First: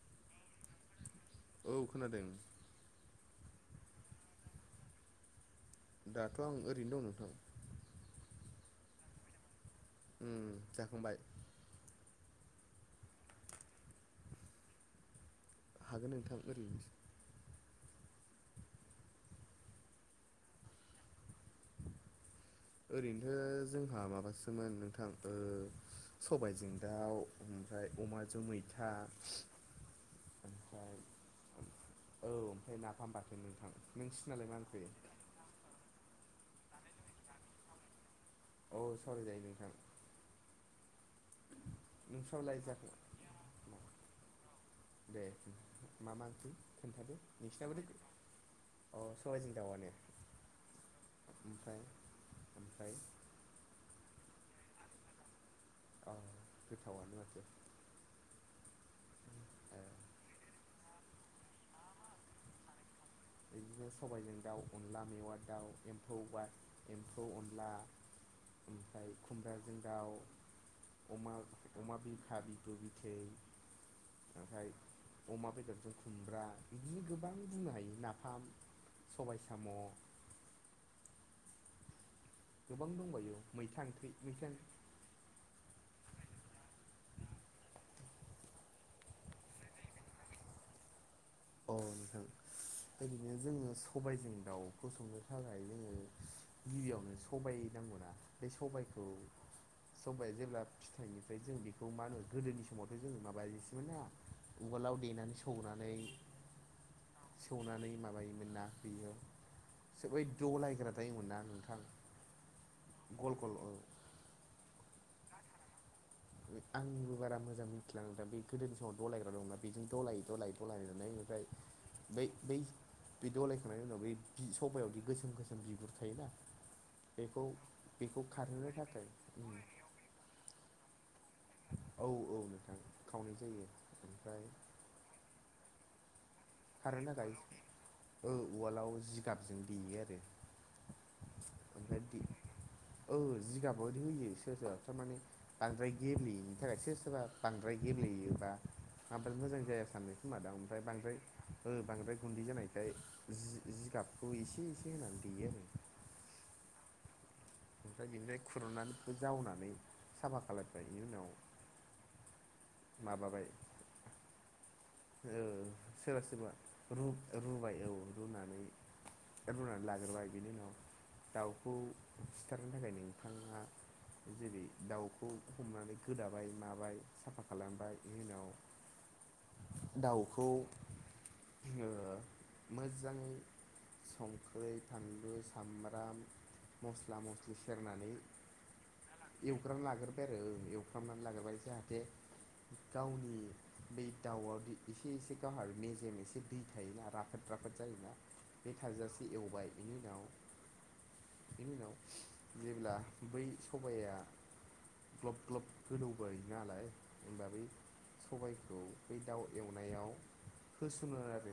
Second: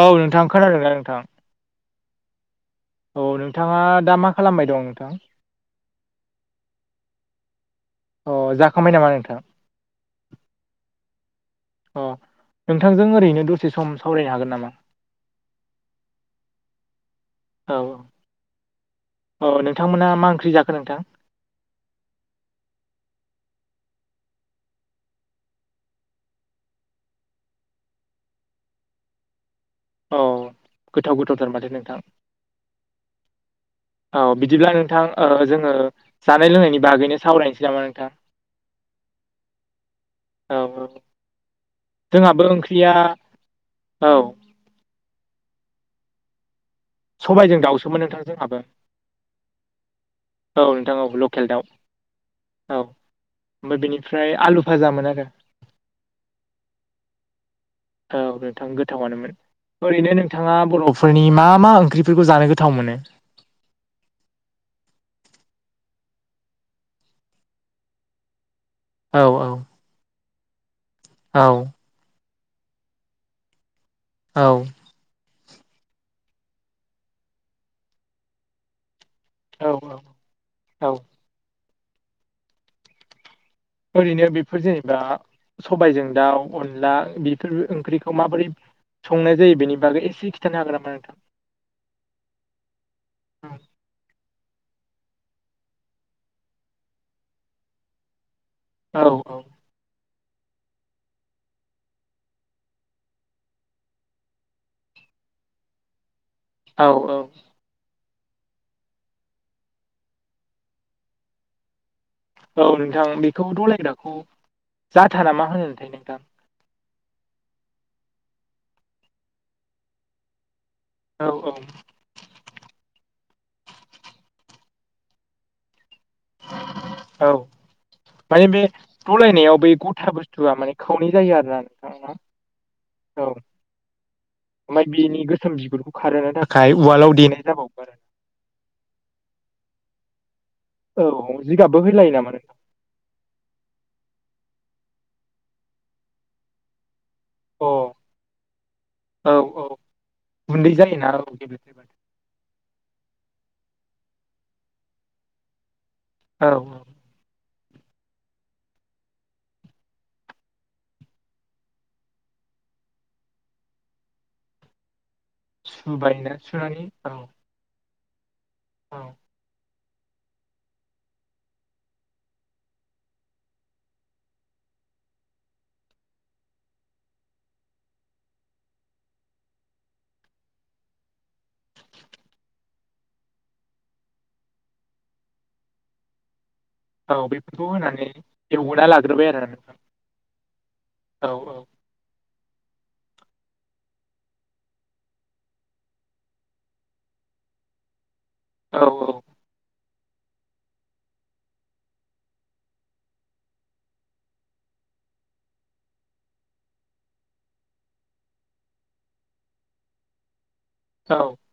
औ नोंथां खोनादों ना नोंथां? औ खोनादों। औ नोंथाङा दा मा खालामबाय दं नोंथां? दाथ' आं ओरैनो दं नोंथां। अ जाखांबाय नामा नोंथां? उम जाखांबाय। अ नोंथांजों ओरैनो दसे सम सावरायनो हागोन नामा? हागोन नोंथां ओरैनोसो औ अ नोंथांमोना मा ओंख्रि जाखो नोंथां? ओरैनोथ' जोंहा माबासोमोन नोंथां ओ सबाइजों दाउ ओमफ्राय अमाजों मैथा। औ ओमफ्राय गोथाव गोथावथार माथो नोंथां औ ओमफ्राय नाफाम बाथोन नोंथां। औ नोंसिनालाय मा बिदिब्ला ओंख्रि नोंथां ओ जोङो जानाय लोंनायनि बागैनो सावरायनोसै नामा नोंथां? औ सावराय जायो नोंथां। औ औ। जोंहाबो नोंस्रालाय मा जाखो? ओंख्रिया औ दे मा मा ओंख्रि खोन्थादो, सबायजों नोंसिनाबोलै दाउसोमोन नोंथां जोंहाबो अ सबाइजों दाउवानो। औ नोंथां औ लकेल दाउ। ओमफ्राय? ओमफाय बेनिफ्राय आलु भाजामोन आरो। अह गोथावानो माथो। औ नोंथां गोथावानोमोन। ए ओरैनो नोंथाङा बर'फो फोरनि मा मा ओंख्रिफोरखौ जानो गोथाव मोनो? बिदिनो सबायजों दाउ, अनला मेवा दाउ, एम्फौ बा एम्फौ अनला ओमफ्राय औ खुमब्राजों दाउ, अमा औ अमा बिखा बिबु बिथै औ ओमफाय अमा बेदरजों खुमब्रा, बिदिनो गोबां बुंनो हायो नाफाम सबाय साम' औ औ गोबां दंबायो। मैथा ओंख्रि ओरैनो मैथा बेफोर जेनेबा सबायजों दाउ, अनला बेफोर ओंख्रिखौ माबोरै संनाय जायो बेनि बागै एसे खिथानो हागोन नामा नोंथां? अ नोंथां ओरैनो जोङो सबायजों दाउखौ संनो थाखाय जोङो गिबियावनो सबाय नांगौना, बे सबायखौ औ औ सबाया जेब्ला फिथाइनिफ्राय जों बेखौ मा होनो गोदोनि समावथ' जोङो माबायोसोमोन ना उवालाव देनानै सौनानै औ औ। सौनानै माबायोमोन ना बैयो बै दलायग्रा थायोमोन ना नोंथां। औ नोंथां गल बेखौ गल औ दलायग्राखौ जाथा नामा होनो मोनथाय नोंथां? [unintelligible] आंबो बारा मोजां मिथिला नोंथां, बे गोदोनि समाव दलायग्रा दंना बेजों दलायै दलायै दलाय नै औ ओमफ्राय बै बै दलायखांनायनि उनाव बै सबायावदि गोसोम गोसोम बिगुर थायोना औ बेखौ बेखौ खारहोनो थाखाय ओम। था बुस्थुआ माने खावनै जायो आरो। औ औ नोंथां खावनै जायो। ओमफ्राय ओमफ्राय बिनि गोसोम बिगुरखौ खारहोनो थाखाय उवालाव देनाय जाबावो आरो। औ उवालाव जिगाबजों देयो आरो। आरो औ जिगाबबो ओमफ्राय होलायो दे नामा नोंथां औ जिगाबावदो होयो सोर सोरबा थारमाने बांद्राय गेब्लेयैनि थाखाय सोर सोरबा बांद्राय अ गेब्लेयोबा औ बांद्राय मोजां औ जाया सानो खोमा दां। गुन्दै ओमफ्राय जायोना बांद्राय औ गेब्लेबाथाय। बांदाय गुन्दै जानायखाय जि-जिगाबखौ एसे एसे होनानै देयो आरो। औ औ। ओमफ्राय बिनिफ्राय खुरनानैबो जावनानै साफा खालायबाय। इनि उनाव माबाबाय ओ सोरबा सुबायना सोरबा सुनानै औ रु-रुबाय औ रुनानै औ। रुनानै लाग्रोबाय बिनि उनाव दाउखौ सिथारनो थाखायनो नोंथाङा जेरै दाउखौ हमनानै गोदाबाय, माबाय साफा खालामबाय, इनि उनाव [inaudible] दाउखौ ओ मोजाङै संख्रै, फानलु, सामब्राम मस्ला औ मस्लि बेफोरखौ सेरनानै होनानै एवना लाग्रोबाय आरो नोंथां एवग्रोना लागोर बाय आरो एवफ्रामनानै लाग्रोबाय औ जाहाते गावनि बै दाउआवदि एसे एसे गावहा मेजेम, एसे दै थायोना राफोद राफोद जायोना, बे औ थाजासे एवबाय बेनि उनाव बेनि उनाव जेब्ला बै सबाया ग्लब ग्लब गोदौबाय नालाय होमबा बै सबायखौ बै दाउ एवनायाव होसनो औ आरो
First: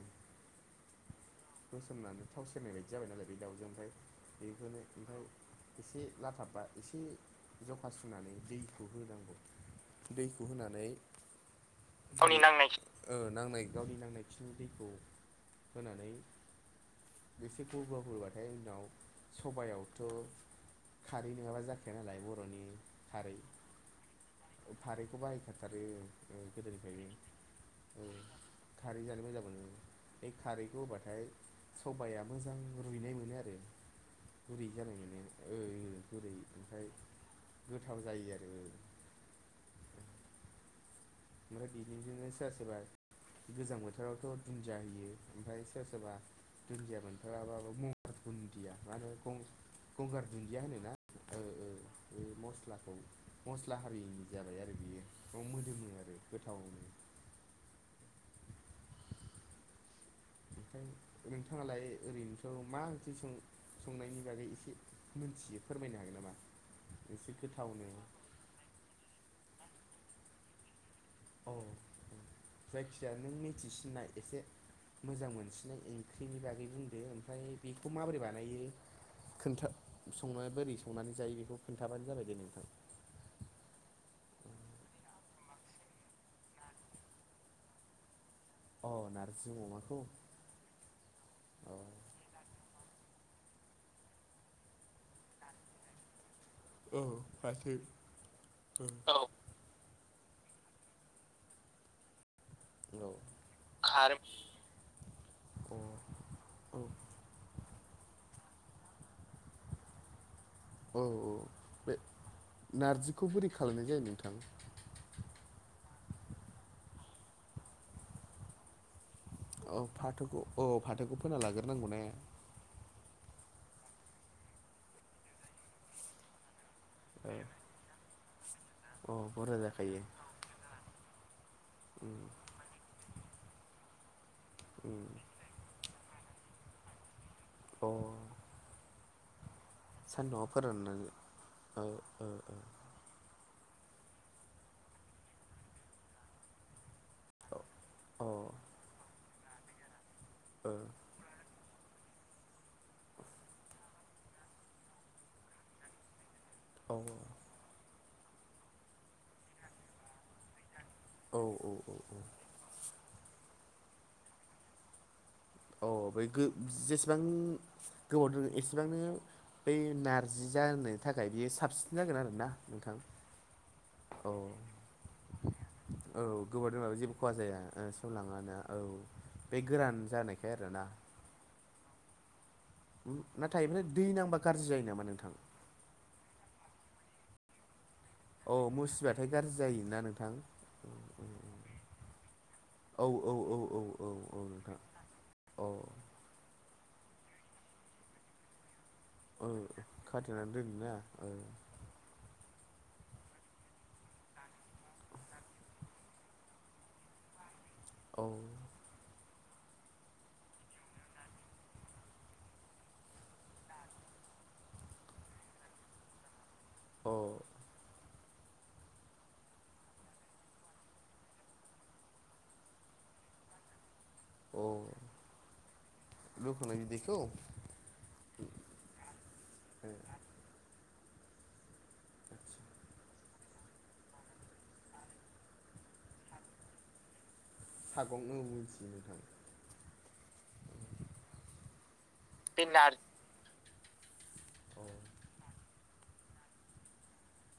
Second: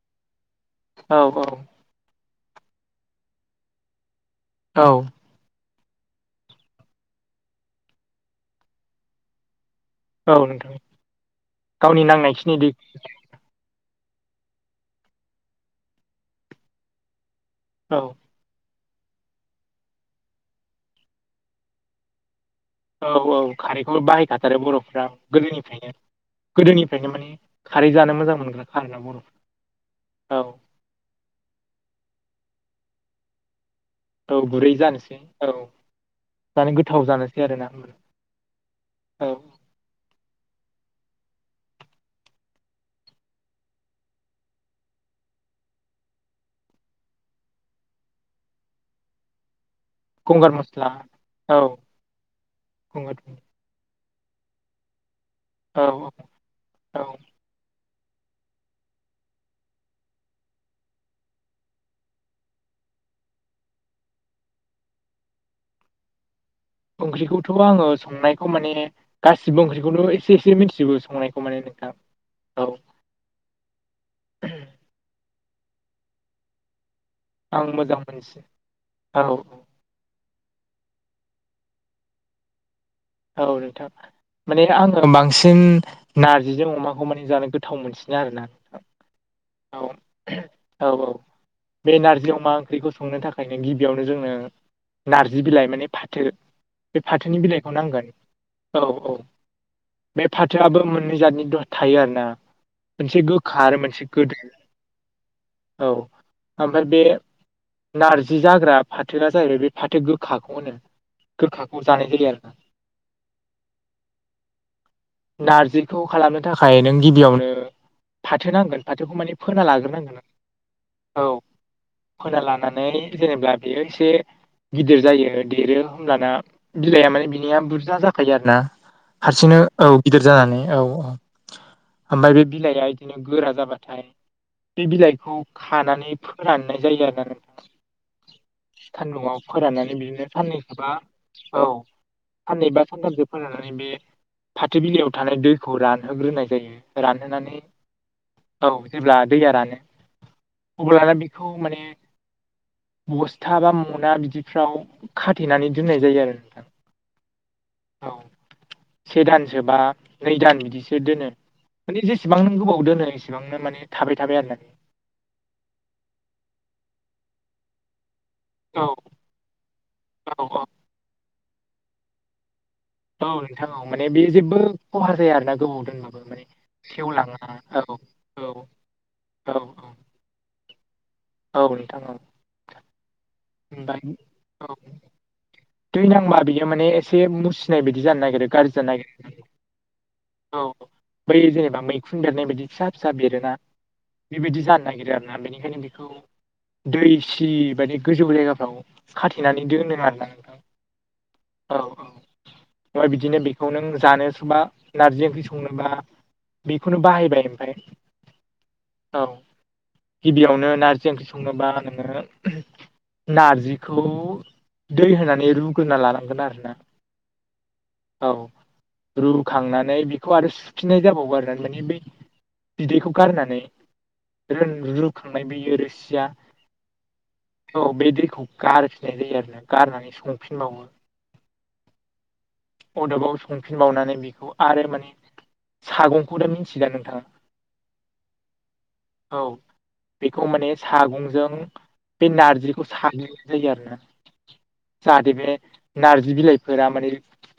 औ औ होसोमनानै थाव सेरनाय बायदि जाबाय नालाय बे दाउजों ओमफ्राय बेखौनो औ थाव एसे लाथाबबा एसे जखा सुनानै दैखौ होनांगौ। औ दैखौ नोंथां होनानै गावनि नांनायखिनि दै नांनायखिनि नांनाय गावनि नांनाय खिनि दैखौ होनानै एसे बा औ हबा ओमफ्राय उनाव सबयावथ' खारै नङाब्ला जाखाया नालाय बर'नि औ खारै औ खारैखौ बाहायखाथारो बर'फ्रा खारैखौ बाहायखाथारो गोदोनिफ्रायनो गोदोनिफ्रायनो। माने खारै औ जानो मोजां मोनग्राखा आरोना खारै जानो बर'फ्रा मोजां मोनो बे औ खारैखौ होबाथाय सबाइया मोजां रुइनाय मोनो आरो औ बोरै गुरै जानाय जानोसै औ मोननाय बोरै जानो ओमफ्राय गोथाव जानोसै आरोना गोथाव जायो आरो औ ओमफ्राय बिदिजोंनो सोरबा सोरबा गोजां बोथोरावथ दुन्दिया होयो ओमफ्राय सोरबा सोरबा दुन्दिया मोनथाराबाबो म गुन्दिया मा होनो गं गुंगार गंगार दुन्दिया होनो मस्ला ना‌ ओ औ ओ बे मस्लाखौ गंगार मस्ला हारियैनि जाबाय आरो बियो राव मोदोमो औ आरो गोथावनो। औ ओमफ्राय नोंथाङालाय ओरैनोथ मा ओंख्रि सं संनायनि बागै एसे मोनथियो फोरमायनो हागोन नामा। एसे ओंख्रिखौथ आङो गोथावनो संनायखौ माने गासिबो ओंख्रि खौनो एसे एसे मिथिजुबो‌ संनायखौ। औ माने नोंथां औ जायखिजाया नों मिथिसिनाय एसे मोजां मोनसिननाय ओंख्रिनि बागै बुंदो। माने आं बेखौ मोजां माबोरै मोनसि बानायो औ खोन्था संनानै बोरै संनानै जायो बेखौ खिन्थाबानो जाबाय दे नोंथां औ नोंथां माने आङो बांसिन नारजिजों अमाखौ माने जानो गोथाव मोनसिनो आरो ना। अ नारजि अमाखौ। औ औ अ बे नारजि अमा ओंख्रिखौ संनो थाखायनो गिबियावनो जोंनो नारजि बिलाइ माने फाथो औ अ नांगोन औ औ बे फाथोआबो मोननै जादनि द थायो आरोना औ मोनसे गोखा आरो मोनसे खार गोदो औ औ ओमफ्राय बे नारजि जाग्रा फाथो जाहैबाय बे फाथो गोखाखौ होनो औ गोखाखौ बे जानाय जायो आरो नारजिखौ बोरै खालामनाय जायो नोंथां नारजिखौ खालामनो थाखाय नों गिबियावनो फाथो नांगोन। फाथौखौ माने फोना औ लाग्रोनांगोन फाथोखौ औ फाथोखौ औ फोना लाग्रोनांगौ ने फोना लानानै जेनेबा बेयो एसे गिदिर जायो देरो होमब्लाना बिलाइया माने औ या बुरजा जाखायो आरो ना औ बुरजा हारसिंनो औ जाखायो गिदिर जानानै औ औ उम ओमफाय बे बिलाइआ इदिनो गोरा जाबाथाय बे उम बिलाइखौ खानानै फोराननाय जायो आरोना‌ नोंथां अ सान्दुंआव फोराननानै बिदिनो सान्दुंआव साननैखौबा फोराननानै औ ओ ओ सानबा सा सानथामसो फोराननानै बे फाथो बिलायाव थानाय दैखौ रानहोग्रोनाय जायो। रानहोनानै ओ औ अ जेब्ला दैया रानो अब्लाना बेखौ माने बसथा बा मना बिदिफ्राव खाथेनानै दोननाय जायो आरो नोंथां औ औ औ से दानसो बा नै दान बिदिसो दोनो औ औ माने औ जेसेबां नों गोबाव दोनो एसेबांनो माने थाबाय थाबाय आरोनानै। अ बेै गो जेसेबां गोबाव दोनो औ एसेबांनो बै औ नारजि जानि थाखाय बेयो साबसिन जागोन आरो ना नोंथां। औ नोंथां‌ औ माने बेयो जेबो खहा जाया आरोना। गोबाव औ दोनबाबो औ माने गोबाव दोनबाबो जेबो खहा सेवलाङा औ जाया सेवलाङानो औ औ बे गोरान जानाय खाय आरोना। औ नोंथां औ। नाथाय ओमफ्राय दै नांबा गाज्रि औ जायो नामा नोंथां? दै नांबा बियो माने एसे मुसि नाय बायदि जानो नागिरो औ गाज्रि जानो नागिरो मुसिबाथाय ओंखायनो गाज्रि जायोना नोंथां औ बै जेनेबा मैखुन बेरनाय बादि फिसा औ फिसा औ बेरोना औ औ औ औ बेबादि नोंथां जानो नागिरो आरोना अ बेनिखायनो बेखौ दै सियि बायदि गोजौ जायगाफ्राव ओ खाथेनानै दोनो आरोना खाथेनानै नोंथां दोनोना औ औ। बा बिदिनो बेखौ नों जानो सोबा नारजि ओंख्रि संनोबा बेखौनो बाहायबाय ओमफाय। औ औ गिबियावनो नारजि ओंख्रि संनोबा नोङो नारजिखौ दै होनानै रुग्रोना लानांगोन आरोना। अ। औ रुखांनानै बेखौ आरो सुफिननाय जाबावो आरोना माने बै बिदैखौ गारनानै रोन रुखांनाय बैयो रोसिया। रनदैखौ? औ बे दैखौ गारफिननाय जायो आरोना गारनानै संफिनबावो। [inaudible] अदाबाव संफिनबावनानै बेखौ आरो माने सागंखौथ' मिथियोदा नोंथांआ सागं औ मिथियो नोंथां औ बेखौ माने सागंजों बे बे नारजिखौ नार साग्लिनाय जायो आरोना। अ जा हाथे बे नारजि बिलाइफोरा माने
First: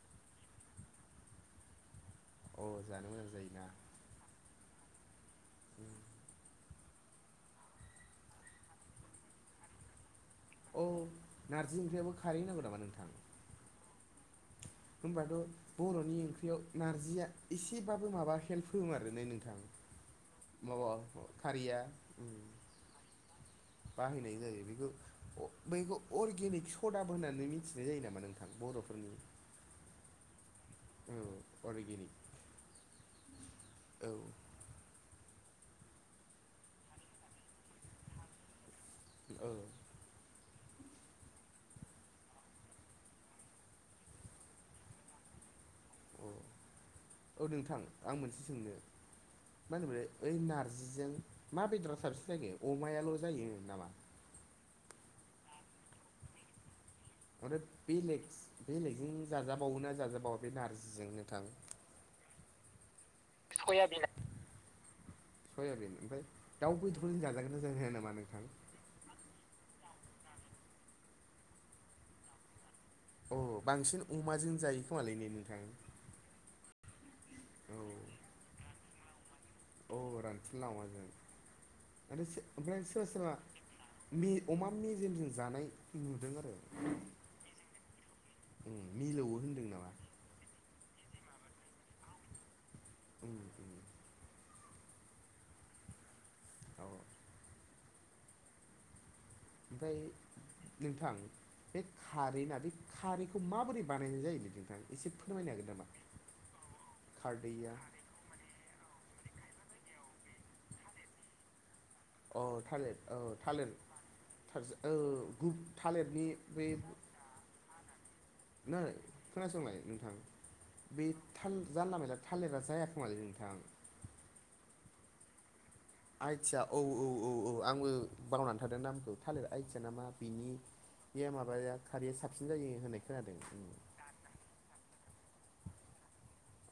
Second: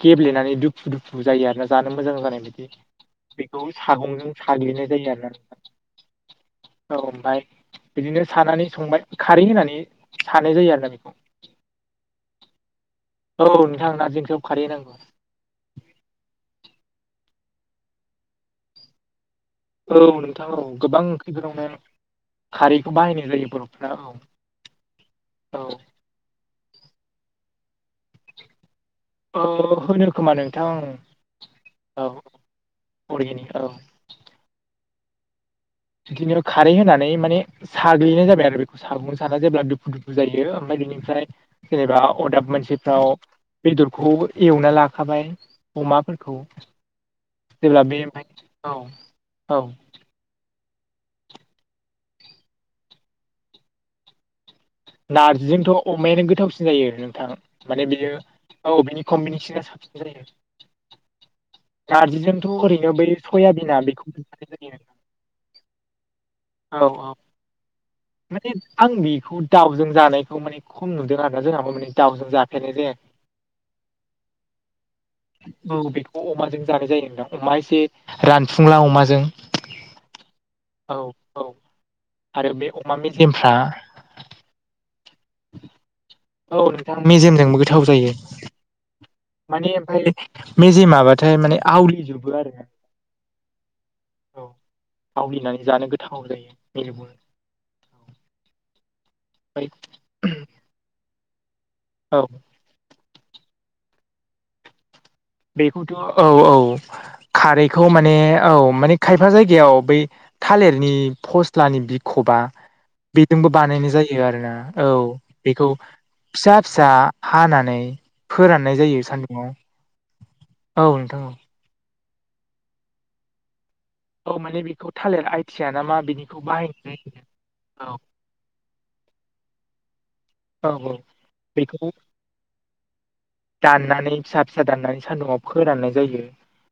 गेब्लेनानै दुु दुफु जायो आरोना जानो मोजां जानाय अ बायदि जानो मोजां जायोना बेखौ सागंजों साग्लिनाय जायो आरोना। औ ओमफ्राय बिदिनो सानानै संबाय खारै होनानै। सानाय जायो अ आरोना बेखौ नार्जि ओंख्रियावबो खारै होनांगौ नामा नोंथां? औ नोंथां नारजि ओंख्रियावबो खारै होनांगौ। होमबाबे बर'नि ओंख्रिया नारजिया एसेबाबो माबा हेल्प होमारो ने नोंथां? औ नोंथां औ माबा गोबां खारैया ओंख्रिफोरावनो उम खारैखौ बाहायनाय जायोथ'। बाहायनाय जायो बेखो अ बैखौ अर्गेनिक सदाबो होननानै मिथिनाय जायो नामा नोंथां बर'फोरनि? ओ होनो खोमा नोंथां ओं औ औ अर्गेनिक अरगेनिक औ। औ बिदिनो खारै होनानै माने साग्लिनाय जाबाय आरो बेखौ साग' साना औ जेब्ला दुफु दुफ जायो ओमफ्राय बिनिफ्राय जेनेबा अदाब मोनसेफ्राव बेदरखौ एवना लाखाबाय औ अमाफोरखौ औ नोंथां जेब्ला बे आं मोनसे सोंनो औ औ। मा होनोमोनलाय ओइ नारजिजों मा बेदरा साबसिन जायो अमायाल' जायो नामा? नारजिजोंनोथ' अमायानो गोथावसिन जायो ओं। आरो बेलेक बेलेकजों कम्बिनेसना जाजाबावोना जाजाबावा बे नारजिजों नोंथां? नार्जिजोंथ' ओरैनो बै सयाबिना बेखौ जानाय जायो। सयाबिन ओमफ्राय दाउ औ औ बेदरजों जाजागोनना जाया नामा नोंथां? माने आं बेखौ दाउजों जानायखौ माने खम नुदों आरोना जोंहाबो माने दाउजों जाफेरनाय जायाखै। अ बांसिन अमाजों जायो खोमालै ने नोंथां। अ-अमाजों जानाय जायो नोंथां अमा औ एसे रानफुंला अमाजों औ रानफुंला औ अमाजों औ आरो सो बे ओमफाय अमा सोरबा सोरबा मेजेमफ्रा मे अमा मेजेमजों जानाय नुदों औ आरो नोंथां मेजेमजोंबो गोथाव जायो उम मिलौवो। होनदों माने नामा ओमफाय मेजेमाबाथाय माने आवलिजोबो आरो। उम उम। औ आवलिनानै जानो गोथाव जायो औ मेलेबुनो। ओमफाय नोंथां बे औ खारै ना बे। खारैखौ माबोरै बानायनाय जायोलै नोंथां? एसे फोरमायनाय बेखौथ' औ औ खारैखौ माने औ माने। खायफा जायगायाव बै थालिरनि फस्लानि बि खबा अ थालिर औ बेजोंबो थालिर बानायनाय जायो आरोना औ ओ गु बेखौ थालिरनि फिसा बे फिसा। हानानै फोराननाय नो जायो खोनासंलाय नोंथां सान्दुंआव। बे थाल जानला मेनला थालिरा जायाखोमालै नोंथां। औ माने बेखौ थालिर आइथिया ना मा। बेनिखौ आइथिया औ बाहायनाय औ औ औ आंबो बावनानै थादों नामखौ थालिर आइथिया ना मा। बिनि या औ बेमाबाया बेखौ खारैया साबसिन जायो होननाय खोनादों। दाननानै फिसा फिसा दाननानै सान्दुं आव फोराननाय जायो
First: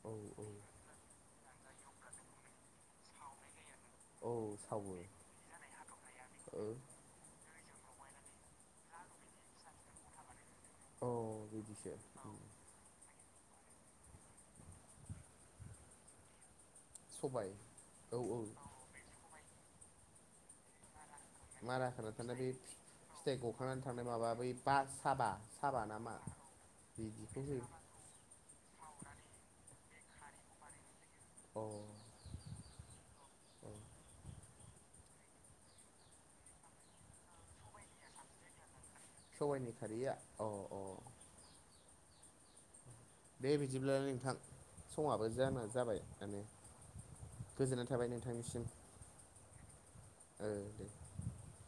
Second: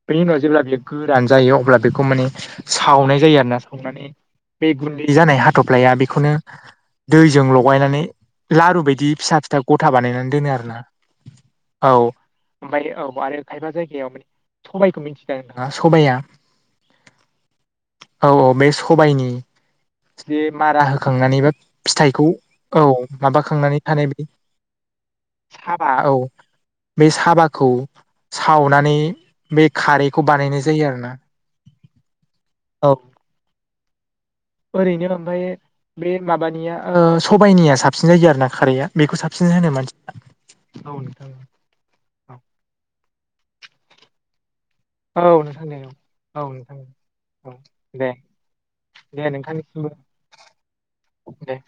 औ बेनि औ जेब्ला बियो।। गोरान जायो अब्ला बेखौ माने सावनाय जायो आरो ना। सावनानै औ बे सावो गुन्दै जानाय हाथफ्लाया बेखौनो। ओ दैजों लगायनानै लारु बायदि फिसा फिथा गथा बानायनानै दोनो आरो ना। औ बिदिसो औ। ओमफ्राय औ आरो खायफा जायगायाव मानि। सबाइखौ मिथियोना नोंथाङा सबायआ सबाय औ औ बे स सबायनि जे मारा होखांनानै बा मारा होखाना फिथाइखौ थानाय बे औ फिथाइ माबाखांनानै गखांनानै थांनाय थानाय बिदि माबा बै बा साबा साबा औ। नामा बे बिदिखौ साबाखौ सावनानै बे खारैखौ बानायनाय जायो आरोना। अ औ अ ओरैनो ओमफायो। बे माबानिया ओ सबायाइनिया साबसिन जायो आरो ना खारैया। बेखौ साबसिन होनो सबाइनि खारैया मानसिफ्रा अ अ औ नोंथां औ। दे बिदिब्ला नोंथां औ समाबो जानो नोंथां दे जाबाय औ आनो। औ नोंथां औ गोजोननाय थाबाय दे नोंथांनिसिम दे नोंथांनिसिमबो औ दे। दे।